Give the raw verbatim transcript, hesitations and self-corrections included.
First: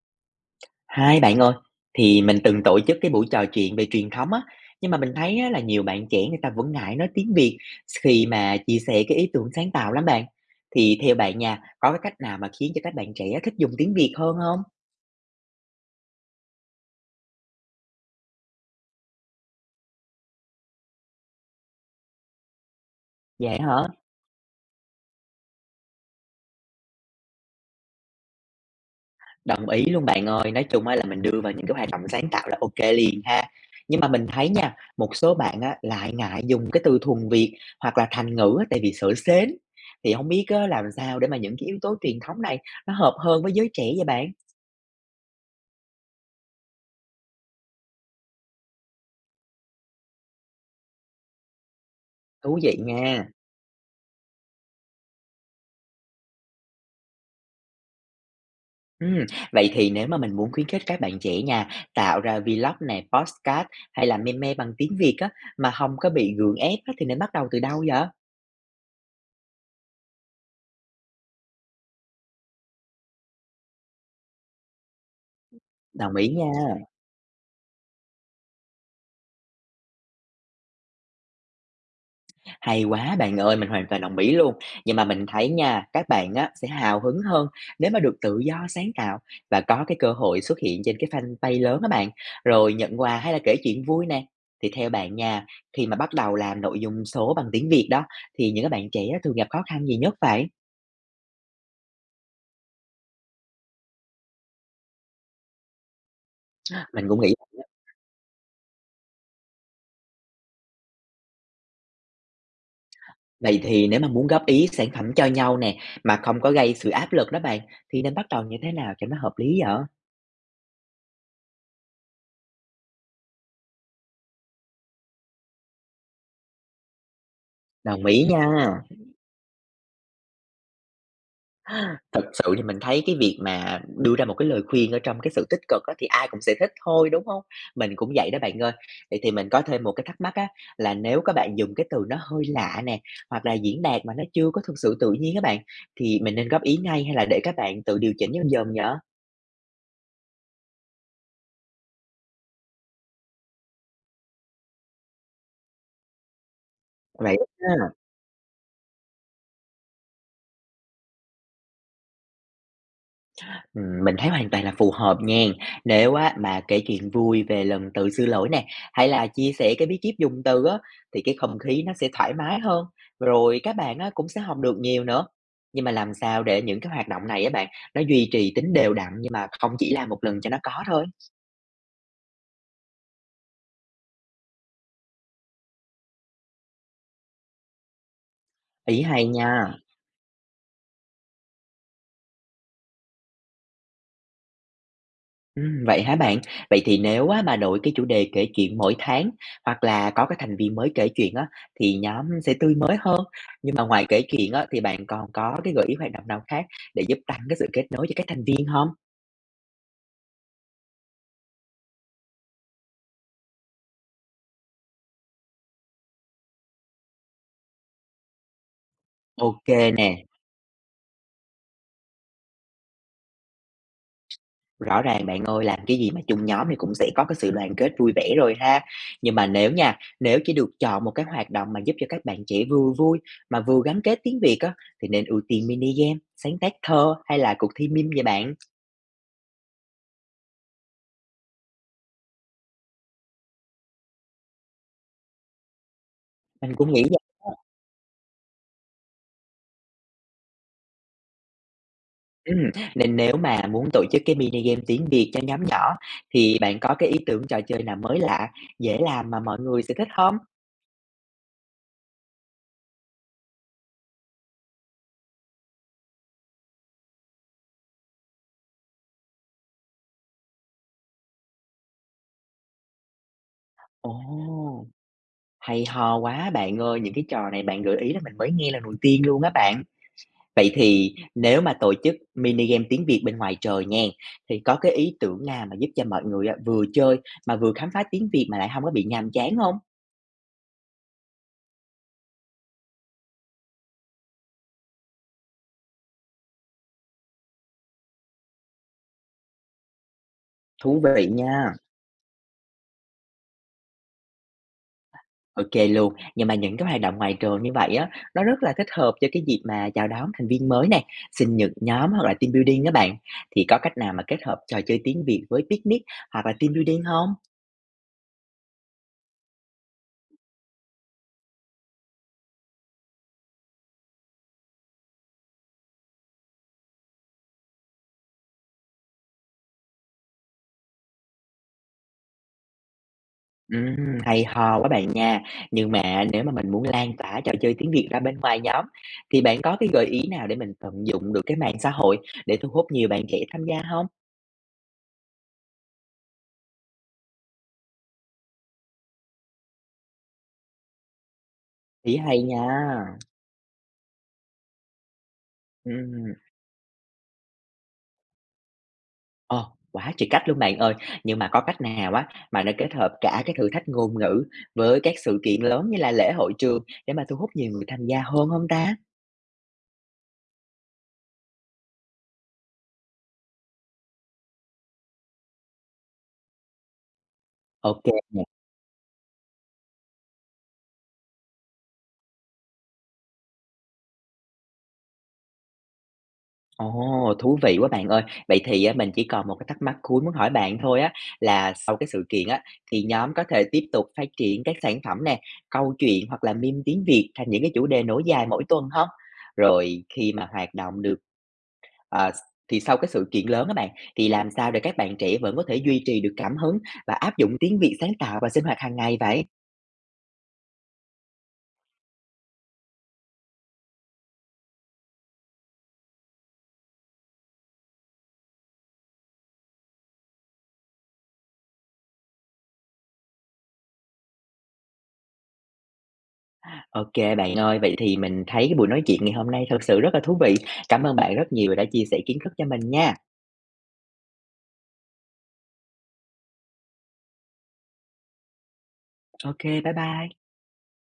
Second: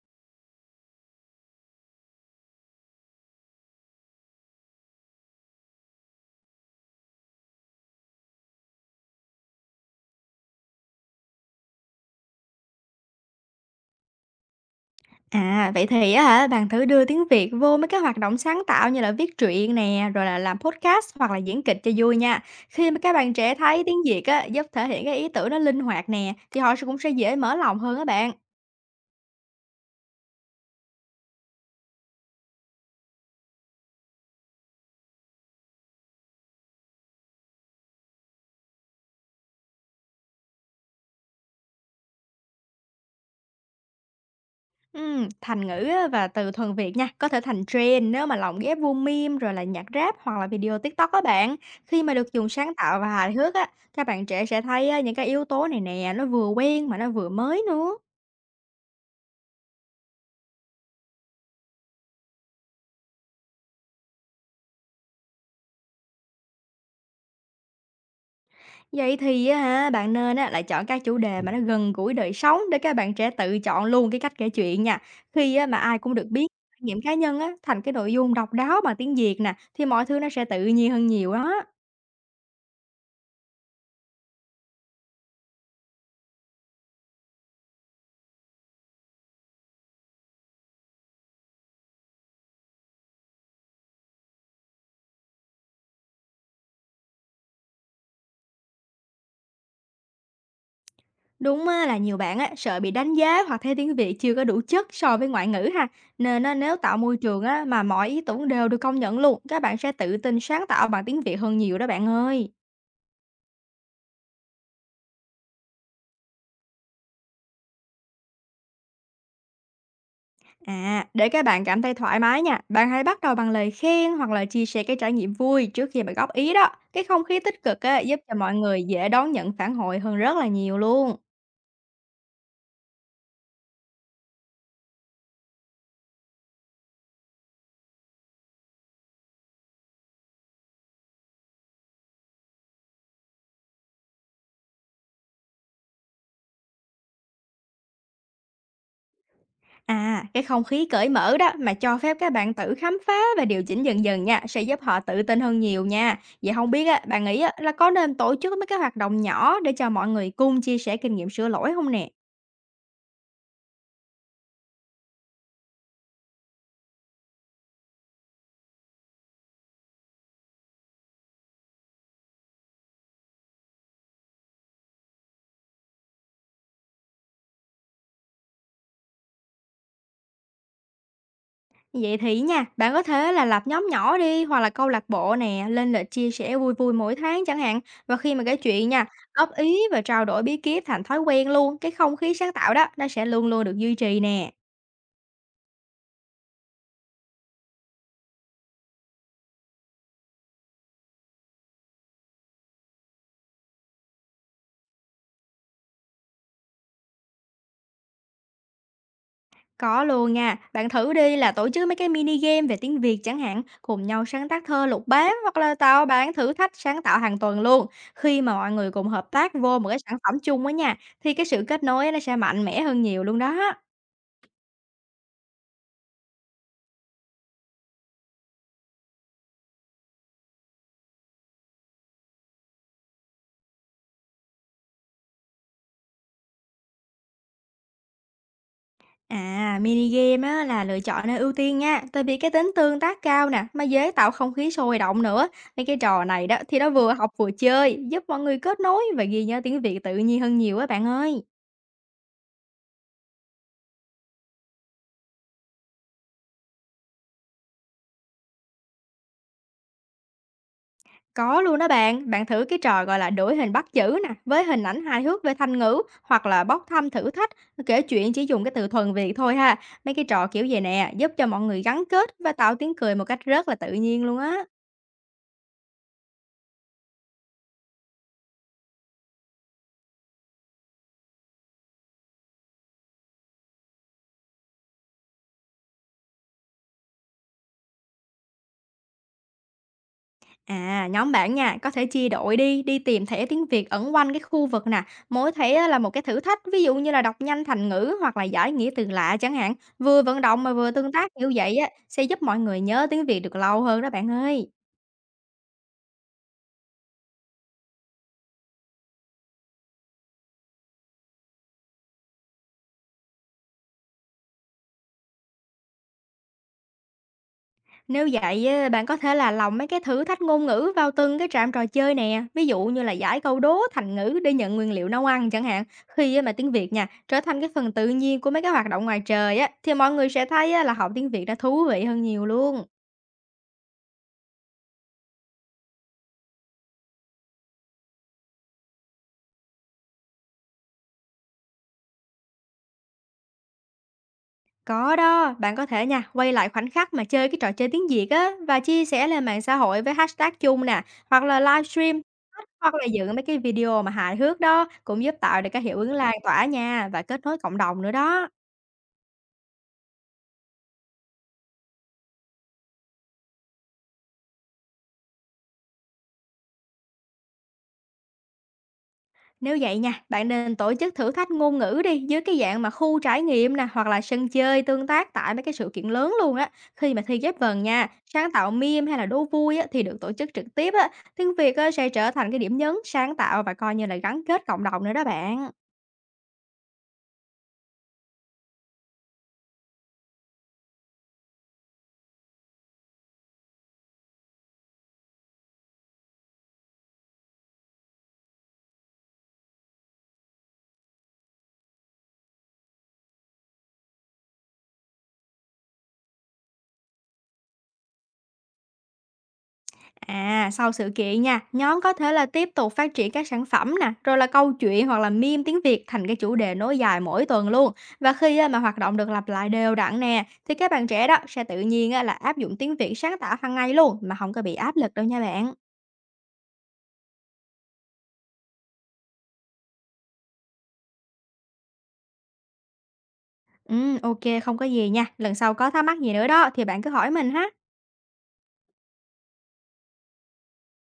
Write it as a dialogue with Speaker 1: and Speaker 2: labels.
Speaker 1: Hai bạn ơi, thì mình từng tổ chức cái buổi trò chuyện về truyền thống á, nhưng mà mình thấy á, là nhiều bạn trẻ người ta vẫn ngại nói tiếng Việt khi mà chia sẻ cái ý tưởng sáng tạo lắm bạn. Thì theo bạn nha, có cái cách nào mà khiến cho các bạn trẻ thích dùng tiếng Việt hơn không?
Speaker 2: À, vậy thì á hả, bạn thử đưa tiếng Việt vô mấy cái hoạt động sáng tạo như là viết truyện nè, rồi là làm podcast hoặc là diễn kịch cho vui nha. Khi mà các bạn trẻ
Speaker 1: Vậy hả?
Speaker 2: thấy tiếng Việt á, giúp thể hiện cái ý tưởng nó linh hoạt nè, thì họ sẽ- cũng sẽ dễ mở lòng hơn á bạn.
Speaker 1: Đồng ý luôn bạn ơi, nói chung á là mình đưa vào những cái hoạt động sáng tạo là ok liền ha. Nhưng mà mình thấy nha, một số bạn á, lại ngại dùng cái từ thuần Việt hoặc là thành ngữ á, tại vì sợ sến. Thì không biết á, làm sao để mà những cái yếu tố truyền thống này nó hợp hơn với giới trẻ vậy bạn?
Speaker 2: Ừm, thành ngữ á, và từ thuần Việt nha, có thể thành trend nếu mà lồng ghép vô meme rồi là nhạc rap hoặc là video TikTok các bạn. Khi mà được dùng
Speaker 1: Thú
Speaker 2: sáng
Speaker 1: vị
Speaker 2: tạo và
Speaker 1: nha.
Speaker 2: hài hước á, các bạn trẻ sẽ thấy á, những cái yếu tố này nè, nó vừa quen mà nó vừa mới nữa.
Speaker 1: Ừm, vậy thì nếu mà mình muốn khuyến khích các bạn trẻ nha, tạo ra vlog nè, podcast hay là meme bằng tiếng Việt á, mà không có bị gượng ép á, thì nên bắt đầu từ đâu vậy?
Speaker 2: Vậy thì á hả, bạn nên á là chọn các chủ đề mà nó gần gũi đời sống để các bạn trẻ tự chọn luôn cái cách kể chuyện nha. Khi á mà ai cũng
Speaker 1: Đồng
Speaker 2: được
Speaker 1: ý
Speaker 2: biết
Speaker 1: nha.
Speaker 2: trải nghiệm cá nhân á thành cái nội dung độc đáo bằng tiếng Việt nè, thì mọi thứ nó sẽ tự nhiên hơn nhiều đó.
Speaker 1: Hay quá bạn ơi, mình hoàn toàn đồng ý luôn. Nhưng mà mình thấy nha, các bạn á, sẽ hào hứng hơn nếu mà được tự do sáng tạo và có cái cơ hội xuất hiện trên cái fanpage lớn các bạn, rồi nhận quà hay là kể chuyện vui nè. Thì theo bạn nha, khi mà bắt đầu làm nội dung số bằng tiếng Việt đó, thì những các bạn trẻ thường gặp khó khăn gì nhất vậy?
Speaker 2: Đúng á, là nhiều bạn á sợ bị đánh giá hoặc thấy tiếng Việt chưa có đủ chất so với ngoại ngữ ha. Nên á, nếu tạo
Speaker 1: Mình
Speaker 2: môi
Speaker 1: cũng nghĩ
Speaker 2: trường á
Speaker 1: vậy á.
Speaker 2: mà mọi ý tưởng đều được công nhận luôn, các bạn sẽ tự tin sáng tạo bằng tiếng Việt hơn nhiều đó bạn ơi.
Speaker 1: Vậy thì nếu mà muốn góp ý sản phẩm cho nhau nè, mà không có gây sự áp lực đó bạn, thì nên bắt đầu như thế nào cho nó hợp lý vậy?
Speaker 2: À, để các bạn cảm thấy thoải mái nha, bạn hãy bắt đầu bằng lời khen hoặc là chia sẻ cái trải nghiệm vui trước khi mà góp ý đó. Cái không khí tích cực á,
Speaker 1: Đồng
Speaker 2: giúp
Speaker 1: ý
Speaker 2: cho mọi
Speaker 1: nha.
Speaker 2: người dễ đón nhận phản hồi hơn rất là nhiều luôn.
Speaker 1: Thật sự thì mình thấy cái việc mà đưa ra một cái lời khuyên ở trong cái sự tích cực á, thì ai cũng sẽ thích thôi, đúng không? Mình cũng vậy đó bạn ơi. Vậy thì mình có thêm một cái thắc mắc á, là nếu các bạn dùng cái từ nó hơi lạ nè, hoặc là diễn đạt mà nó chưa có thực sự tự nhiên các bạn, thì mình nên góp ý ngay hay là để các bạn tự điều chỉnh dần dần vậy?
Speaker 2: À, cái không khí cởi mở đó mà cho phép các bạn tự khám phá và điều chỉnh dần dần nha, sẽ giúp họ tự tin hơn nhiều nha. Vậy không biết á, bạn
Speaker 1: Vậy
Speaker 2: nghĩ á, là có nên tổ chức mấy cái hoạt động nhỏ để cho mọi người cùng chia sẻ kinh nghiệm sửa lỗi không nè?
Speaker 1: Ừm, mình thấy hoàn toàn là phù hợp nha. Nếu á mà kể chuyện vui về lần tự sửa lỗi nè, hay là chia sẻ cái bí kíp dùng từ á, thì cái không khí nó sẽ thoải mái hơn, rồi các bạn á cũng sẽ học được nhiều nữa. Nhưng mà làm sao để những cái hoạt động này á bạn, nó duy trì tính đều đặn nhưng mà không chỉ làm một lần cho nó có thôi?
Speaker 2: Vậy thì nha, bạn có thể là lập nhóm nhỏ đi hoặc là câu lạc bộ nè, lên lịch chia sẻ vui vui mỗi tháng chẳng hạn. Và khi mà kể chuyện
Speaker 1: Ý
Speaker 2: nha,
Speaker 1: hay
Speaker 2: góp
Speaker 1: nha.
Speaker 2: ý và trao đổi bí kíp thành thói quen luôn, cái không khí sáng tạo đó nó sẽ luôn luôn được duy trì nè.
Speaker 1: Ừm, vậy hả bạn? Vậy thì nếu á mà đổi cái chủ đề kể chuyện mỗi tháng hoặc là có cái thành viên mới kể chuyện á thì nhóm sẽ tươi mới hơn. Nhưng mà ngoài kể chuyện á thì bạn còn có cái gợi ý hoạt động nào khác để giúp tăng cái sự kết nối cho các thành viên không?
Speaker 2: Có luôn nha, bạn thử đi là tổ chức mấy cái mini game về tiếng Việt chẳng hạn, cùng nhau sáng tác thơ lục bát hoặc là tạo bản thử thách sáng tạo hàng tuần luôn. Khi mà mọi người cùng hợp tác
Speaker 1: OK
Speaker 2: vô một cái
Speaker 1: nè,
Speaker 2: sản phẩm chung á nha, thì cái sự kết nối nó sẽ mạnh mẽ hơn nhiều luôn đó.
Speaker 1: rõ ràng bạn ơi, làm cái gì mà chung nhóm thì cũng sẽ có cái sự đoàn kết vui vẻ rồi ha. Nhưng mà nếu nha, nếu chỉ được chọn một cái hoạt động mà giúp cho các bạn trẻ vừa vui mà vừa gắn kết tiếng Việt á, thì nên ưu tiên mini game, sáng tác thơ hay là cuộc thi meme vậy bạn?
Speaker 2: À, mini game á, là lựa chọn nơi ưu tiên nha, tại vì cái tính tương tác cao nè, mà dễ tạo không khí sôi động nữa. Mấy cái trò này đó
Speaker 1: Mình
Speaker 2: thì nó
Speaker 1: cũng nghĩ
Speaker 2: vừa học vừa chơi, giúp mọi người kết nối và ghi nhớ tiếng Việt tự nhiên hơn nhiều á bạn ơi.
Speaker 1: Ừm, nên nếu mà muốn tổ chức cái mini game tiếng Việt cho nhóm nhỏ thì bạn có cái ý tưởng trò chơi nào mới lạ, dễ làm mà mọi người sẽ thích không?
Speaker 2: Có luôn đó bạn, bạn thử cái trò gọi là đổi hình bắt chữ nè, với hình ảnh hài hước về thành ngữ, hoặc là bốc thăm thử thách, kể chuyện chỉ dùng cái từ thuần Việt thôi ha. Mấy cái trò kiểu vậy nè, giúp cho mọi người gắn kết và tạo tiếng cười một cách rất là tự nhiên luôn á.
Speaker 1: Ồ, hay ho quá bạn ơi, những cái trò này bạn gợi ý là mình mới nghe lần đầu tiên luôn á bạn. Vậy thì nếu mà tổ chức mini game tiếng Việt bên ngoài trời nha, thì có cái ý tưởng nào mà giúp cho mọi người á, vừa chơi mà vừa khám phá tiếng Việt mà lại không có bị nhàm chán không?
Speaker 2: À, nhóm bạn nha, có thể chia đội đi, đi tìm thẻ tiếng Việt ẩn quanh cái khu vực nè. Mỗi thẻ á là một cái thử thách, ví dụ như là đọc nhanh thành ngữ hoặc là giải nghĩa từ lạ chẳng hạn. Vừa vận động mà vừa
Speaker 1: Thú
Speaker 2: tương
Speaker 1: vị
Speaker 2: tác như
Speaker 1: nha.
Speaker 2: vậy á, sẽ giúp mọi người nhớ tiếng Việt được lâu hơn đó bạn ơi.
Speaker 1: OK luôn. Nhưng mà những cái hoạt động ngoài trường như vậy á, nó rất là thích hợp cho cái dịp mà chào đón thành viên mới nè, sinh nhật nhóm hoặc là team building các bạn. Thì có cách nào mà kết hợp trò chơi tiếng Việt với picnic hoặc là team building không?
Speaker 2: Nếu vậy á, bạn có thể là lồng mấy cái thử thách ngôn ngữ vào từng cái trạm trò chơi nè. Ví dụ như là giải câu đố thành ngữ để nhận nguyên liệu nấu ăn chẳng hạn. Khi á mà tiếng Việt nha, trở thành cái phần tự nhiên của mấy cái hoạt động ngoài trời á, thì mọi người sẽ thấy á là học tiếng Việt đã thú vị hơn nhiều luôn.
Speaker 1: Ừm, hay ho quá bạn nha. Nhưng mà nếu mà mình muốn lan tỏa trò chơi tiếng Việt ra bên ngoài nhóm, thì bạn có cái gợi ý nào để mình tận dụng được cái mạng xã hội để thu hút nhiều bạn trẻ tham gia không?
Speaker 2: Có đó, bạn có thể nha, quay lại khoảnh khắc mà chơi cái trò chơi tiếng Việt á và chia sẻ lên mạng xã hội với hashtag chung nè, hoặc là
Speaker 1: Ý
Speaker 2: livestream,
Speaker 1: hay nha.
Speaker 2: hoặc là dựng mấy cái video mà hài hước đó cũng giúp tạo được cái hiệu ứng lan
Speaker 1: Ừm.
Speaker 2: tỏa nha và kết nối cộng đồng nữa đó.
Speaker 1: Ờ, quá trời cách luôn bạn ơi! Nhưng mà có cách nào á, mà nó kết hợp cả cái thử thách ngôn ngữ với các sự kiện lớn như là lễ hội trường để mà thu hút nhiều người tham gia hơn không ta?
Speaker 2: Nếu vậy nha, bạn nên tổ chức thử thách ngôn ngữ đi dưới cái dạng mà khu trải nghiệm nè hoặc là sân chơi tương tác tại mấy cái sự kiện lớn luôn á. Khi mà thi ghép vần
Speaker 1: OK.
Speaker 2: nha, sáng tạo meme hay là đố vui á, thì được tổ chức trực tiếp á. Tiếng Việt á, sẽ trở thành cái điểm nhấn sáng tạo và coi như là gắn kết cộng đồng nữa đó bạn.
Speaker 1: Ồ, thú vị quá bạn ơi! Vậy thì á, mình chỉ còn một cái thắc mắc cuối muốn hỏi bạn thôi á, là sau cái sự kiện á, thì nhóm có thể tiếp tục phát triển các sản phẩm nè, câu chuyện hoặc là meme tiếng Việt thành những cái chủ đề nối dài mỗi tuần không? Rồi khi mà hoạt động được ờ, thì sau cái sự kiện lớn các bạn, thì làm sao để các bạn trẻ vẫn có thể duy trì được cảm hứng và áp dụng tiếng Việt sáng tạo vào sinh hoạt hàng ngày vậy?
Speaker 2: À, sau sự kiện nha, nhóm có thể là tiếp tục phát triển các sản phẩm nè, rồi là câu chuyện hoặc là meme tiếng Việt thành cái chủ đề nối dài mỗi tuần luôn. Và khi á, mà hoạt động được lặp lại đều đặn nè, thì các bạn trẻ đó sẽ tự nhiên á, là áp dụng tiếng Việt sáng tạo hàng ngày luôn mà không có bị áp lực đâu nha bạn.
Speaker 1: OK bạn ơi, vậy thì mình thấy cái buổi nói chuyện ngày hôm nay thật sự rất là thú vị. Cảm ơn bạn rất nhiều vì đã chia sẻ kiến thức cho mình nha.
Speaker 2: Ừ, ok, không có gì nha. Lần sau có thắc mắc gì nữa đó thì bạn cứ hỏi mình ha.
Speaker 1: OK, bye bye.